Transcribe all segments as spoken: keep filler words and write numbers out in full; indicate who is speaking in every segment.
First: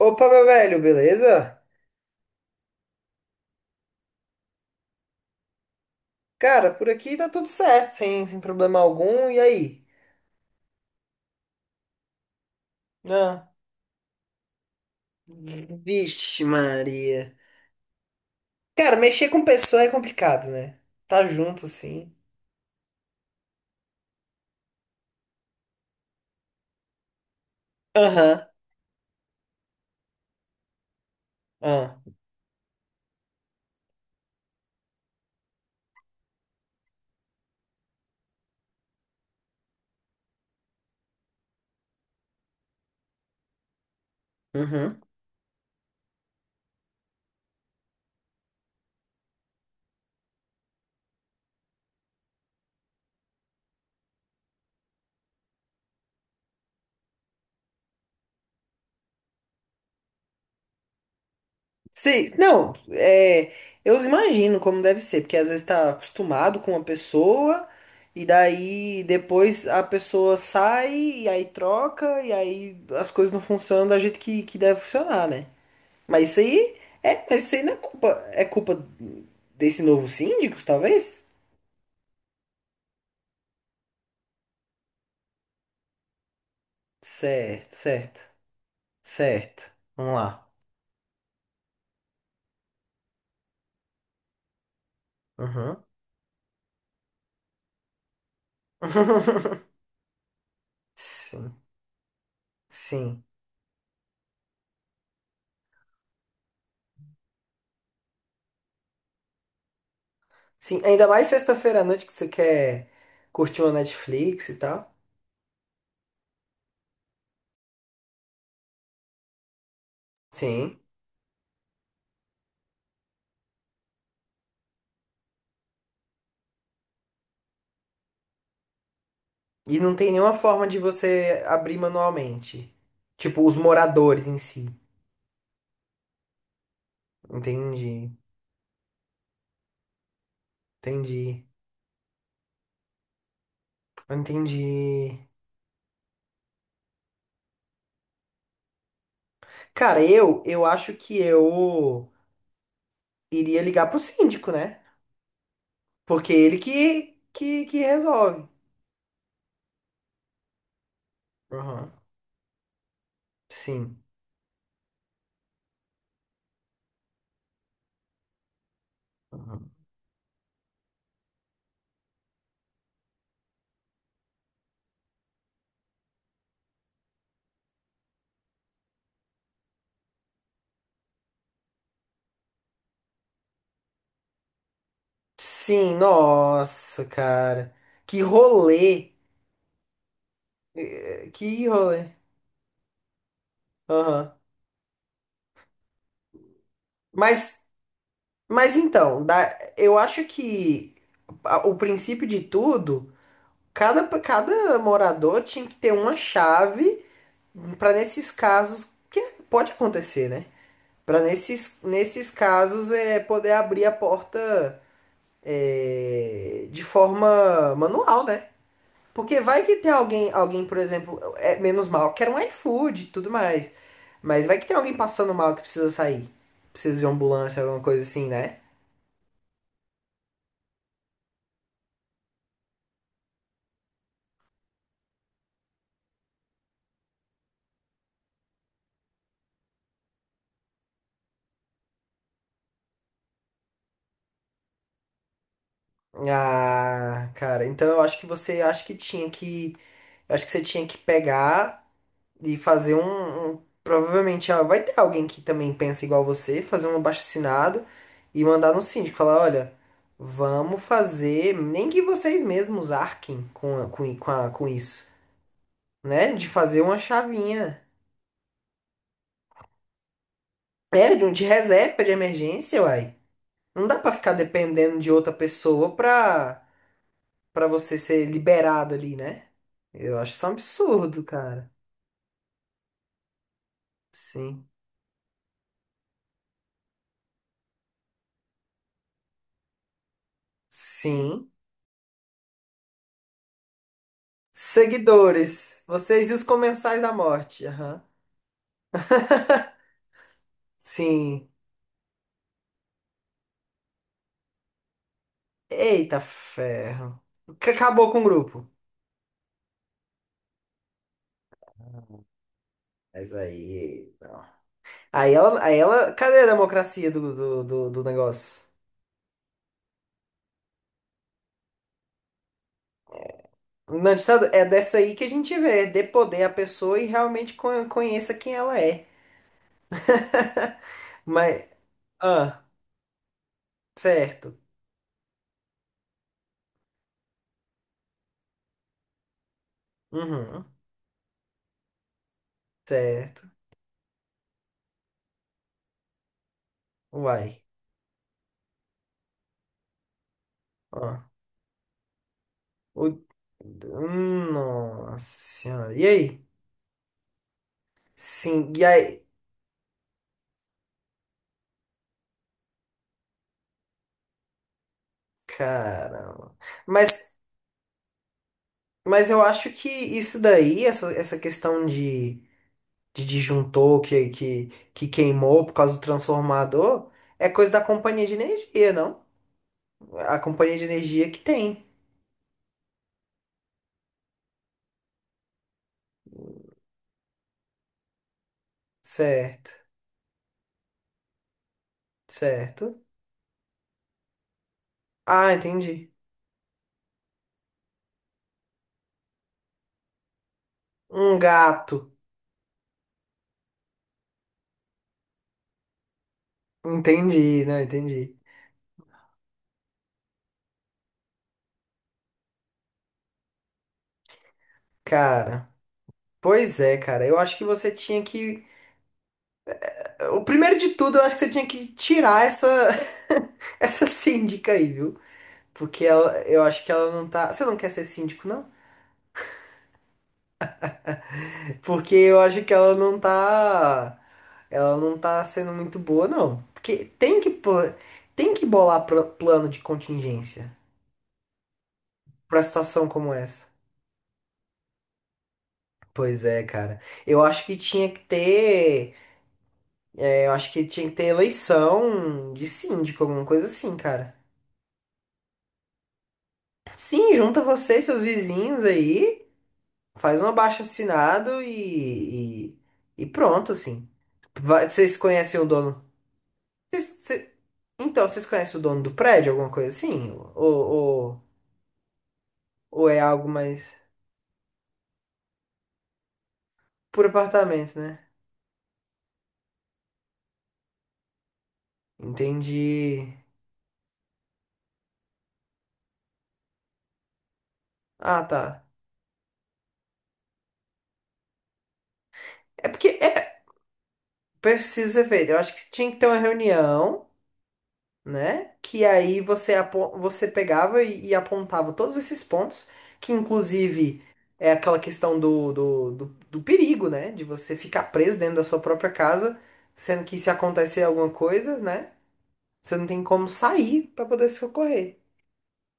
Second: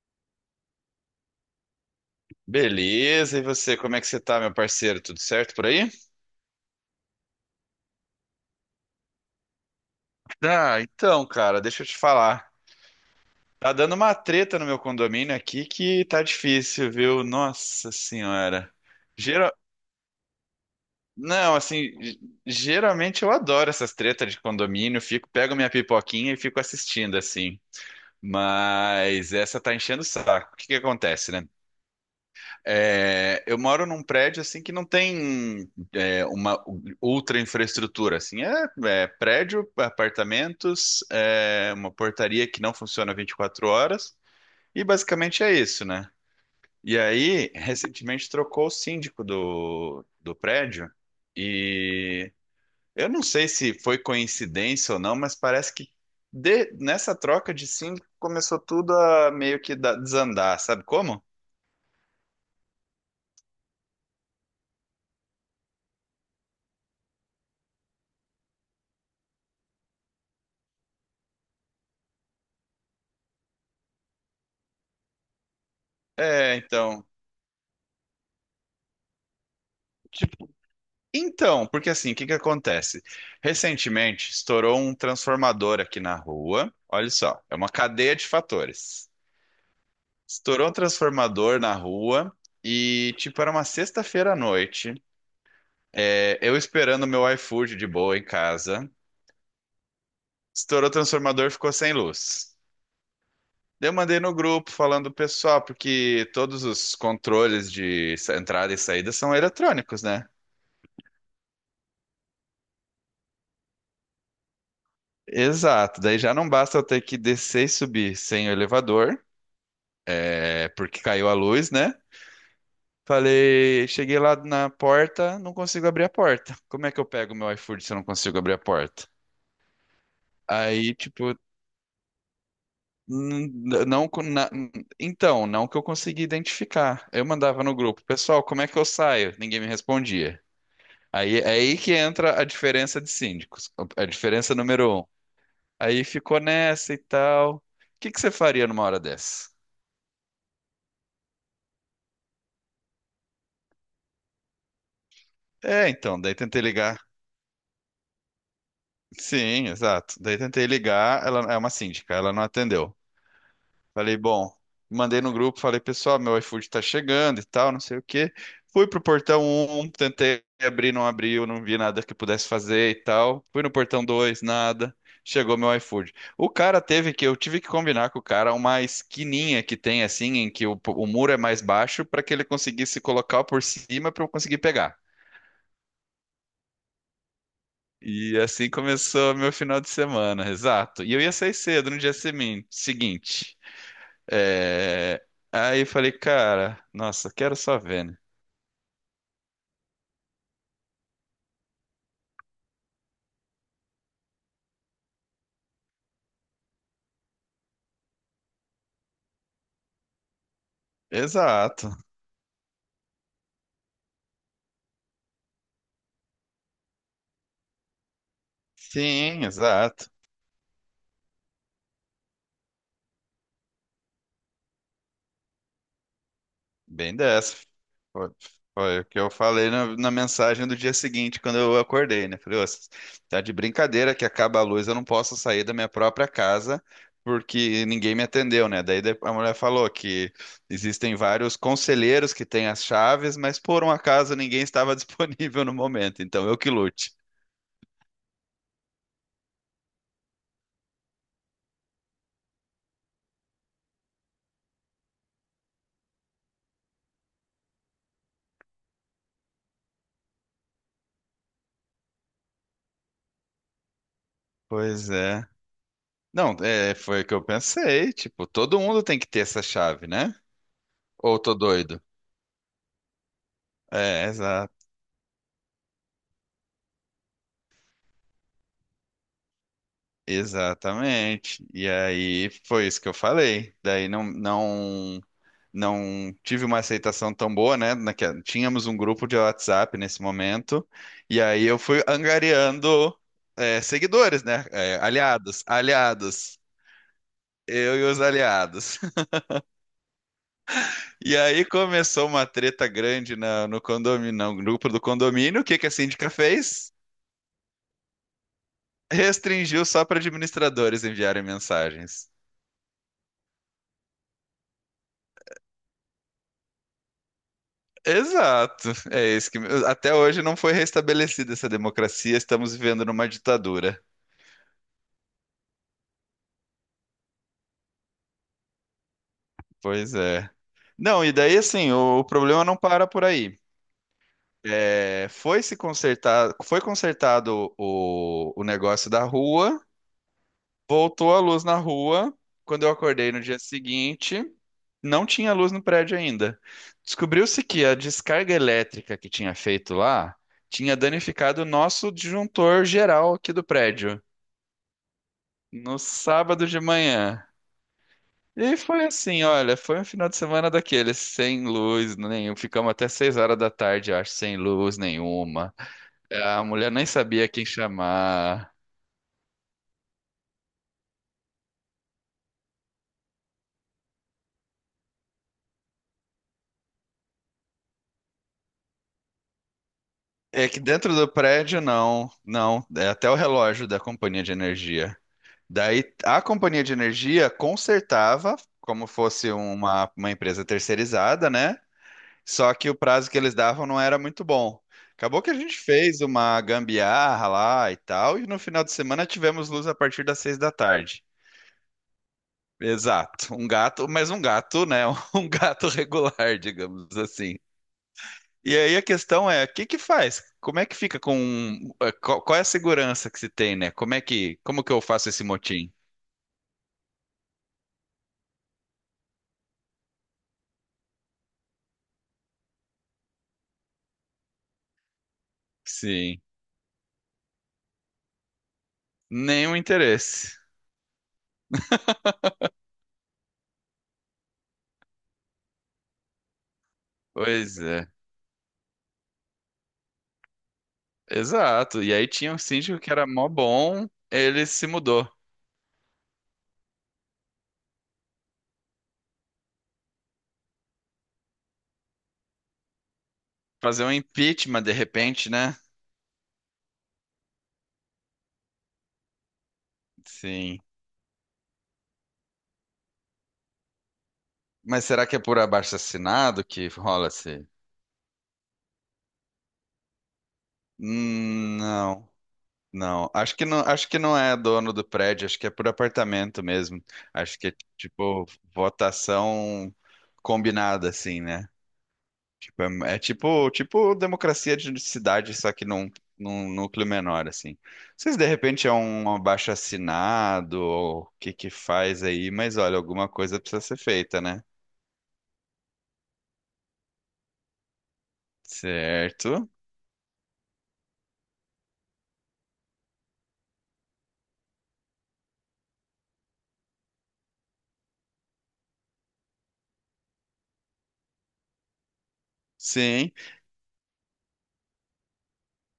Speaker 1: Opa, meu velho, beleza?
Speaker 2: Beleza, e você, como é que você tá, meu parceiro? Tudo certo por aí?
Speaker 1: Cara, por aqui tá tudo certo, sem, sem problema algum. E aí?
Speaker 2: Ah, então, cara, deixa eu te falar.
Speaker 1: Ah,
Speaker 2: Tá dando uma treta no meu condomínio aqui que tá
Speaker 1: vixe,
Speaker 2: difícil, viu?
Speaker 1: Maria.
Speaker 2: Nossa senhora.
Speaker 1: Cara, mexer com
Speaker 2: Gera...
Speaker 1: pessoa é complicado, né? Tá
Speaker 2: Não,
Speaker 1: junto
Speaker 2: assim,
Speaker 1: assim.
Speaker 2: ge- geralmente eu adoro essas tretas de condomínio, fico, pego minha pipoquinha e fico assistindo, assim.
Speaker 1: Aham.
Speaker 2: Mas essa tá enchendo o saco. O que que acontece, né?
Speaker 1: Ah,
Speaker 2: É, eu moro num prédio assim que não tem é, uma ultra infraestrutura assim é, é prédio, apartamentos, é, uma portaria que não funciona vinte e quatro horas e
Speaker 1: uhum.
Speaker 2: basicamente é isso, né? E aí recentemente trocou o síndico do, do prédio e eu não sei se foi coincidência ou não, mas parece que de- nessa troca de síndico começou tudo a meio que da- desandar, sabe como?
Speaker 1: Sim, não, é, eu imagino como deve ser, porque às vezes tá acostumado com uma pessoa, e daí depois a pessoa sai, e aí troca, e aí as coisas não funcionam da jeito que, que deve funcionar, né? Mas isso
Speaker 2: É,
Speaker 1: aí
Speaker 2: então.
Speaker 1: é, mas isso aí não é culpa, é culpa desse novo
Speaker 2: tipo,
Speaker 1: síndicos, talvez?
Speaker 2: Então, porque assim, o que que acontece? Recentemente estourou um transformador aqui na rua. Olha só, é uma
Speaker 1: Certo,
Speaker 2: cadeia
Speaker 1: certo,
Speaker 2: de fatores.
Speaker 1: certo. Vamos lá.
Speaker 2: Estourou um transformador na rua e, tipo, era uma sexta-feira à noite.
Speaker 1: Uhum.
Speaker 2: É, eu esperando meu iFood de boa em casa. Estourou o transformador,
Speaker 1: Sim,
Speaker 2: ficou sem luz.
Speaker 1: sim.
Speaker 2: Daí eu mandei no grupo falando, pessoal, porque todos os controles de sa- entrada e saída são eletrônicos, né?
Speaker 1: Sim, ainda mais sexta-feira à noite que você quer curtir uma Netflix e tal.
Speaker 2: Exato, daí já não basta eu ter que descer e subir sem o elevador. É,
Speaker 1: Sim.
Speaker 2: porque caiu a luz, né? Falei, cheguei lá na porta, não consigo abrir a porta. Como é que eu pego meu iFood se eu não consigo abrir a porta?
Speaker 1: E não tem nenhuma forma de
Speaker 2: Aí, tipo,
Speaker 1: você abrir manualmente. Tipo,
Speaker 2: n-
Speaker 1: os
Speaker 2: n- não, co-
Speaker 1: moradores em
Speaker 2: na-
Speaker 1: si.
Speaker 2: n- então, não que eu consegui identificar. Eu mandava no grupo,
Speaker 1: Entendi,
Speaker 2: pessoal, como é que eu saio? Ninguém me respondia. Aí,
Speaker 1: entendi,
Speaker 2: é aí que entra a diferença de síndicos, a diferença número um.
Speaker 1: entendi.
Speaker 2: Aí ficou nessa e tal. O que que você faria numa hora dessa?
Speaker 1: Cara, eu, eu acho que eu iria ligar pro síndico, né?
Speaker 2: É, então,
Speaker 1: Porque
Speaker 2: daí
Speaker 1: ele
Speaker 2: tentei ligar.
Speaker 1: que, que, que resolve.
Speaker 2: Sim, exato. Daí tentei ligar, ela é uma
Speaker 1: Aham.
Speaker 2: síndica, ela não atendeu.
Speaker 1: Sim.
Speaker 2: Falei, bom, mandei no grupo, falei, pessoal, meu iFood tá chegando e tal, não sei o quê. Fui pro portão
Speaker 1: Aham.
Speaker 2: um, tentei abrir, não abriu, não vi nada que pudesse fazer e tal. Fui no portão dois, nada. Chegou meu iFood. O cara teve que, eu tive que combinar com o cara uma esquininha que tem assim, em que o, o muro é mais baixo, para que ele conseguisse colocar por cima para eu conseguir pegar.
Speaker 1: Sim, nossa, cara. Que
Speaker 2: E assim
Speaker 1: rolê.
Speaker 2: começou meu final de semana, exato. E eu ia sair
Speaker 1: Que
Speaker 2: cedo no
Speaker 1: rolê.
Speaker 2: dia semin- seguinte.
Speaker 1: Aham.
Speaker 2: É, aí eu falei, cara, nossa, quero
Speaker 1: Mas,
Speaker 2: só ver, né?
Speaker 1: mas então, da, eu acho que a- o princípio de tudo, cada, cada morador tinha que ter uma chave para nesses casos, que pode acontecer, né? Para nesses,
Speaker 2: Exato.
Speaker 1: nesses casos é poder abrir a porta é, de forma manual, né? Porque
Speaker 2: Sim,
Speaker 1: vai que tem
Speaker 2: exato.
Speaker 1: alguém, alguém, por exemplo, é menos mal, quer um iFood e tudo mais. Mas vai que tem alguém passando mal que precisa sair. Precisa de uma
Speaker 2: Bem dessa.
Speaker 1: ambulância, alguma coisa assim,
Speaker 2: Foi,
Speaker 1: né?
Speaker 2: foi o que eu falei na, na mensagem do dia seguinte, quando eu acordei, né? Falei, "Ô, tá de brincadeira que acaba a luz, eu não posso sair da minha própria casa porque ninguém me atendeu, né? Daí de- a mulher falou que existem vários conselheiros que têm as chaves, mas por um acaso ninguém estava disponível no momento, então eu que lute.
Speaker 1: Ah, cara, então eu acho que você acho que tinha que. Eu acho que você tinha que pegar e fazer um. um- provavelmente ah, vai ter alguém que também pensa igual você, fazer um abaixo e mandar no síndico, falar, olha, vamos fazer. Nem que vocês mesmos arquem com, a- com, i- com, a- com isso.
Speaker 2: Pois é.
Speaker 1: Né? De
Speaker 2: Não,
Speaker 1: fazer
Speaker 2: é,
Speaker 1: uma
Speaker 2: foi o que eu
Speaker 1: chavinha.
Speaker 2: pensei, tipo, todo mundo tem que ter essa chave, né?
Speaker 1: É, de um
Speaker 2: Ou eu
Speaker 1: de
Speaker 2: tô
Speaker 1: reserva
Speaker 2: doido?
Speaker 1: de emergência, uai. Não dá pra
Speaker 2: É,
Speaker 1: ficar
Speaker 2: exato.
Speaker 1: dependendo de outra pessoa pra, pra você ser liberado ali, né? Eu acho isso um absurdo,
Speaker 2: Exatamente.
Speaker 1: cara.
Speaker 2: E aí foi isso que eu falei. Daí não
Speaker 1: Sim.
Speaker 2: não não tive uma aceitação tão boa, né? Naque- Tínhamos um grupo de WhatsApp nesse momento, e
Speaker 1: Sim.
Speaker 2: aí eu fui angariando é, seguidores, né? É, aliados,
Speaker 1: Seguidores, vocês e os
Speaker 2: aliados.
Speaker 1: comensais da morte.
Speaker 2: Eu
Speaker 1: Aham.
Speaker 2: e os aliados. E
Speaker 1: Sim.
Speaker 2: aí começou uma treta grande na- no condomínio, no grupo do condomínio. O que que a
Speaker 1: Eita
Speaker 2: síndica fez?
Speaker 1: ferro. Que acabou com o grupo.
Speaker 2: Restringiu só para administradores enviarem mensagens.
Speaker 1: Mas aí. Não. Aí ela, aí ela. Cadê a democracia do, do, do, do negócio?
Speaker 2: Exato. É isso que até hoje não foi restabelecida essa democracia, estamos vivendo numa ditadura.
Speaker 1: Na ditadura. É dessa aí que a gente vê, dê poder à pessoa e realmente con- conheça quem ela é.
Speaker 2: Pois é. Não, e daí
Speaker 1: Mas,
Speaker 2: assim, o, o
Speaker 1: ah,
Speaker 2: problema não para por aí.
Speaker 1: certo.
Speaker 2: É, foi se consertar, foi consertado o, o negócio da rua,
Speaker 1: Uhum,
Speaker 2: voltou a luz na rua. Quando eu acordei no
Speaker 1: certo.
Speaker 2: dia seguinte, não tinha luz no prédio ainda.
Speaker 1: Uai.
Speaker 2: Descobriu-se que a descarga elétrica que tinha feito lá tinha
Speaker 1: Ó.
Speaker 2: danificado o nosso disjuntor
Speaker 1: O-
Speaker 2: geral aqui do prédio.
Speaker 1: Hum, Nossa senhora.
Speaker 2: No
Speaker 1: E aí?
Speaker 2: sábado de manhã.
Speaker 1: Sim,
Speaker 2: E
Speaker 1: e
Speaker 2: foi
Speaker 1: aí?
Speaker 2: assim, olha, foi um final de semana daqueles, sem luz nenhum. Ficamos até seis horas da tarde, eu acho, sem luz nenhuma.
Speaker 1: Caramba.
Speaker 2: A mulher nem
Speaker 1: Mas,
Speaker 2: sabia quem chamar.
Speaker 1: mas eu acho que isso daí, essa, essa questão de, de disjuntor que, que, que queimou por causa do transformador, é coisa da companhia de energia, não? A
Speaker 2: É
Speaker 1: companhia
Speaker 2: que
Speaker 1: de
Speaker 2: dentro
Speaker 1: energia
Speaker 2: do
Speaker 1: que
Speaker 2: prédio,
Speaker 1: tem.
Speaker 2: não, não. É até o relógio da companhia de energia. Daí a companhia de energia consertava, como fosse
Speaker 1: Certo,
Speaker 2: uma, uma empresa terceirizada, né? Só que o
Speaker 1: certo.
Speaker 2: prazo que eles davam não era muito bom. Acabou que
Speaker 1: Ah,
Speaker 2: a gente
Speaker 1: entendi.
Speaker 2: fez uma gambiarra lá e tal, e no final de semana tivemos luz a partir das seis da tarde.
Speaker 1: Um gato.
Speaker 2: Exato, um gato, mas um gato, né? Um gato regular, digamos assim.
Speaker 1: Entendi, não, entendi.
Speaker 2: E aí a questão é, o que que faz? Como é que fica com... eh, Qual qual é a segurança que se tem, né? Como é que... Como que eu faço esse
Speaker 1: Cara,
Speaker 2: motim?
Speaker 1: pois é, cara. Eu acho que você tinha que. O primeiro de tudo, eu acho que você tinha que tirar essa essa síndica aí, viu? Porque ela,
Speaker 2: Sim,
Speaker 1: eu acho que ela não tá. Você não quer ser síndico, não?
Speaker 2: nenhum interesse.
Speaker 1: Porque eu acho que ela não tá. Ela não tá sendo muito boa, não. Porque tem que,
Speaker 2: Pois
Speaker 1: pla-
Speaker 2: é,
Speaker 1: tem que bolar pla- plano de contingência
Speaker 2: exato. E aí tinha um
Speaker 1: pra
Speaker 2: síndico
Speaker 1: situação
Speaker 2: que era
Speaker 1: como
Speaker 2: mó
Speaker 1: essa.
Speaker 2: bom, ele se mudou.
Speaker 1: Pois é, cara. Eu acho que tinha que ter. é, Eu acho que tinha que ter eleição de síndico, alguma coisa assim,
Speaker 2: Fazer um
Speaker 1: cara.
Speaker 2: impeachment de repente, né?
Speaker 1: Sim, junta você e seus vizinhos aí, faz um
Speaker 2: Sim.
Speaker 1: abaixo-assinado e, e, e pronto, assim. Vai-
Speaker 2: Mas
Speaker 1: Vocês
Speaker 2: será que é por
Speaker 1: conhecem o dono?
Speaker 2: abaixo-assinado que
Speaker 1: Vocês- cê-
Speaker 2: rola-se?
Speaker 1: então, vocês conhecem o dono do prédio, alguma coisa assim? Ou, ou,
Speaker 2: Hum, não,
Speaker 1: ou é
Speaker 2: não.
Speaker 1: algo
Speaker 2: Acho que não,
Speaker 1: mais
Speaker 2: acho que não é dono do prédio, acho que é por apartamento mesmo.
Speaker 1: por
Speaker 2: Acho que é
Speaker 1: apartamento, né?
Speaker 2: tipo votação combinada, assim, né? Tipo, é, é
Speaker 1: Entendi.
Speaker 2: tipo, tipo democracia de cidade, só que num, num núcleo menor, assim. Não sei se
Speaker 1: Ah,
Speaker 2: de
Speaker 1: tá.
Speaker 2: repente é um abaixo-assinado ou o que que faz aí, mas
Speaker 1: É
Speaker 2: olha,
Speaker 1: porque
Speaker 2: alguma coisa
Speaker 1: é,
Speaker 2: precisa ser feita, né?
Speaker 1: precisa ser feito. Eu acho que tinha que ter uma reunião. Né? Que aí
Speaker 2: Certo.
Speaker 1: você, apo- você pegava e, e, apontava todos esses pontos, que inclusive é aquela questão do, do, do, do perigo, né? De você ficar preso dentro da sua própria casa, sendo que se acontecer alguma coisa, né? Você não tem
Speaker 2: Sim,
Speaker 1: como sair para poder se socorrer.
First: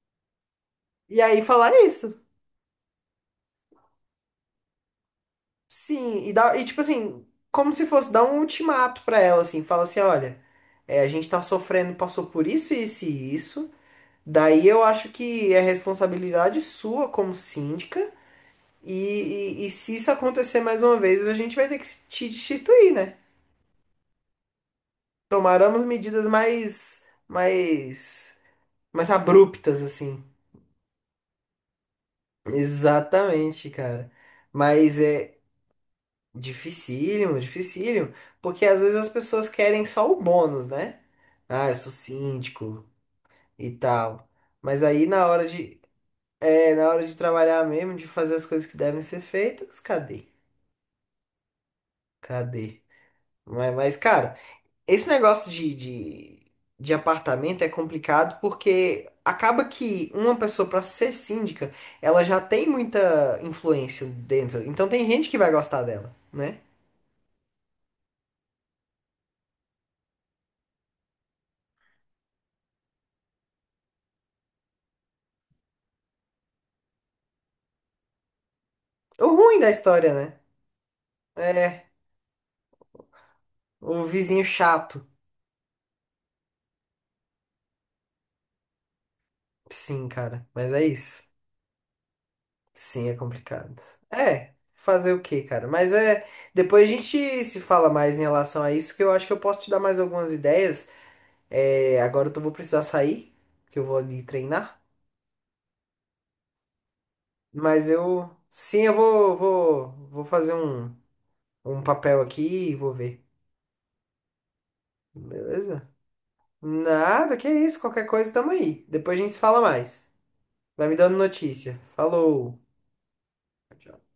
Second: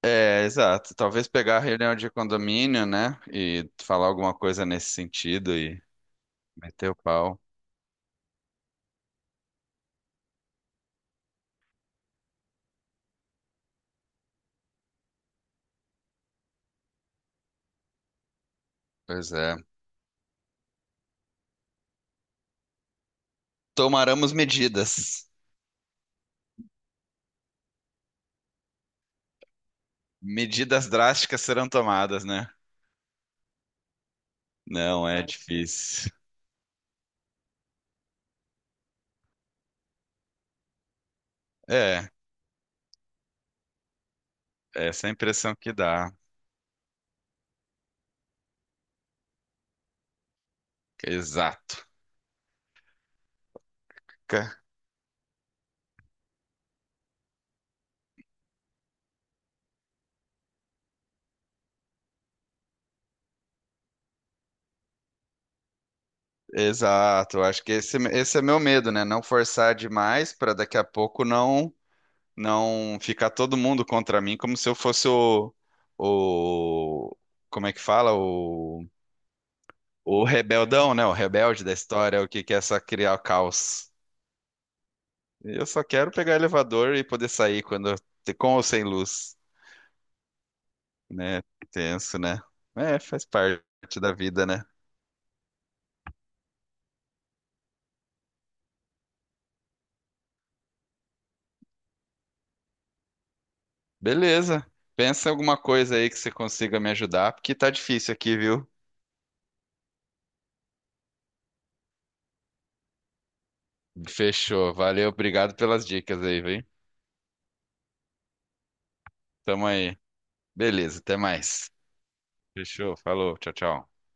Speaker 2: é, exato.
Speaker 1: E
Speaker 2: Talvez
Speaker 1: aí
Speaker 2: pegar a
Speaker 1: falar
Speaker 2: reunião de
Speaker 1: isso.
Speaker 2: condomínio, né? E falar alguma coisa nesse sentido e
Speaker 1: Sim, e, dá, e tipo
Speaker 2: meter o
Speaker 1: assim,
Speaker 2: pau.
Speaker 1: como se fosse dar um ultimato para ela, assim, fala assim, olha, é, a gente tá sofrendo, passou por isso, isso e isso. Daí eu acho que é responsabilidade sua como síndica. E,
Speaker 2: Pois é.
Speaker 1: e, e se isso acontecer mais uma vez, a gente vai ter que te destituir, né?
Speaker 2: Tomaremos medidas.
Speaker 1: Tomaremos medidas mais, mais, mais abruptas, assim.
Speaker 2: Medidas drásticas serão tomadas, né?
Speaker 1: Exatamente, cara. Mas
Speaker 2: Não é
Speaker 1: é
Speaker 2: difícil.
Speaker 1: dificílimo, dificílimo, porque às vezes as pessoas querem só o bônus, né? Ah, eu sou
Speaker 2: É,
Speaker 1: síndico e tal. Mas aí
Speaker 2: essa é a
Speaker 1: na hora
Speaker 2: impressão que
Speaker 1: de,
Speaker 2: dá.
Speaker 1: é, na hora de trabalhar mesmo, de fazer as coisas que devem ser feitas, cadê?
Speaker 2: Exato.
Speaker 1: Cadê? Mas, mas, cara,
Speaker 2: Ca-
Speaker 1: esse negócio de, de, de apartamento é complicado porque acaba que uma pessoa, pra ser síndica, ela já tem muita influência dentro. Então tem gente que vai gostar dela, né?
Speaker 2: Exato. Acho que esse, esse é meu medo, né? Não forçar demais para daqui a pouco não. Não ficar todo mundo contra mim como se eu fosse o, o como é que fala? O,
Speaker 1: O ruim da história,
Speaker 2: o
Speaker 1: né?
Speaker 2: rebeldão, né? O rebelde da
Speaker 1: É,
Speaker 2: história, o que que é só criar caos.
Speaker 1: o vizinho chato.
Speaker 2: Eu só quero pegar elevador e poder sair quando com ou sem luz,
Speaker 1: Sim, cara, mas é isso.
Speaker 2: né? Tenso, né? É,
Speaker 1: Sim, é
Speaker 2: faz
Speaker 1: complicado.
Speaker 2: parte da vida,
Speaker 1: É,
Speaker 2: né?
Speaker 1: fazer o quê, cara? Mas é. Depois a gente se fala mais em relação a isso, que eu acho que eu posso te dar mais algumas ideias. É, agora eu tô- vou precisar sair, que eu vou ali
Speaker 2: Beleza.
Speaker 1: treinar.
Speaker 2: Pensa em alguma coisa aí que você consiga me ajudar, porque tá
Speaker 1: Mas
Speaker 2: difícil
Speaker 1: eu,
Speaker 2: aqui, viu?
Speaker 1: sim, eu vou, vou, vou fazer um, um papel aqui e vou ver.
Speaker 2: Fechou. Valeu, obrigado
Speaker 1: Beleza?
Speaker 2: pelas dicas aí, viu?
Speaker 1: Nada, que isso, qualquer coisa tamo aí. Depois a gente se fala
Speaker 2: Tamo aí.
Speaker 1: mais. Vai me
Speaker 2: Beleza,
Speaker 1: dando
Speaker 2: até mais.
Speaker 1: notícia. Falou.
Speaker 2: Fechou, falou, tchau, tchau.
Speaker 1: Tchau.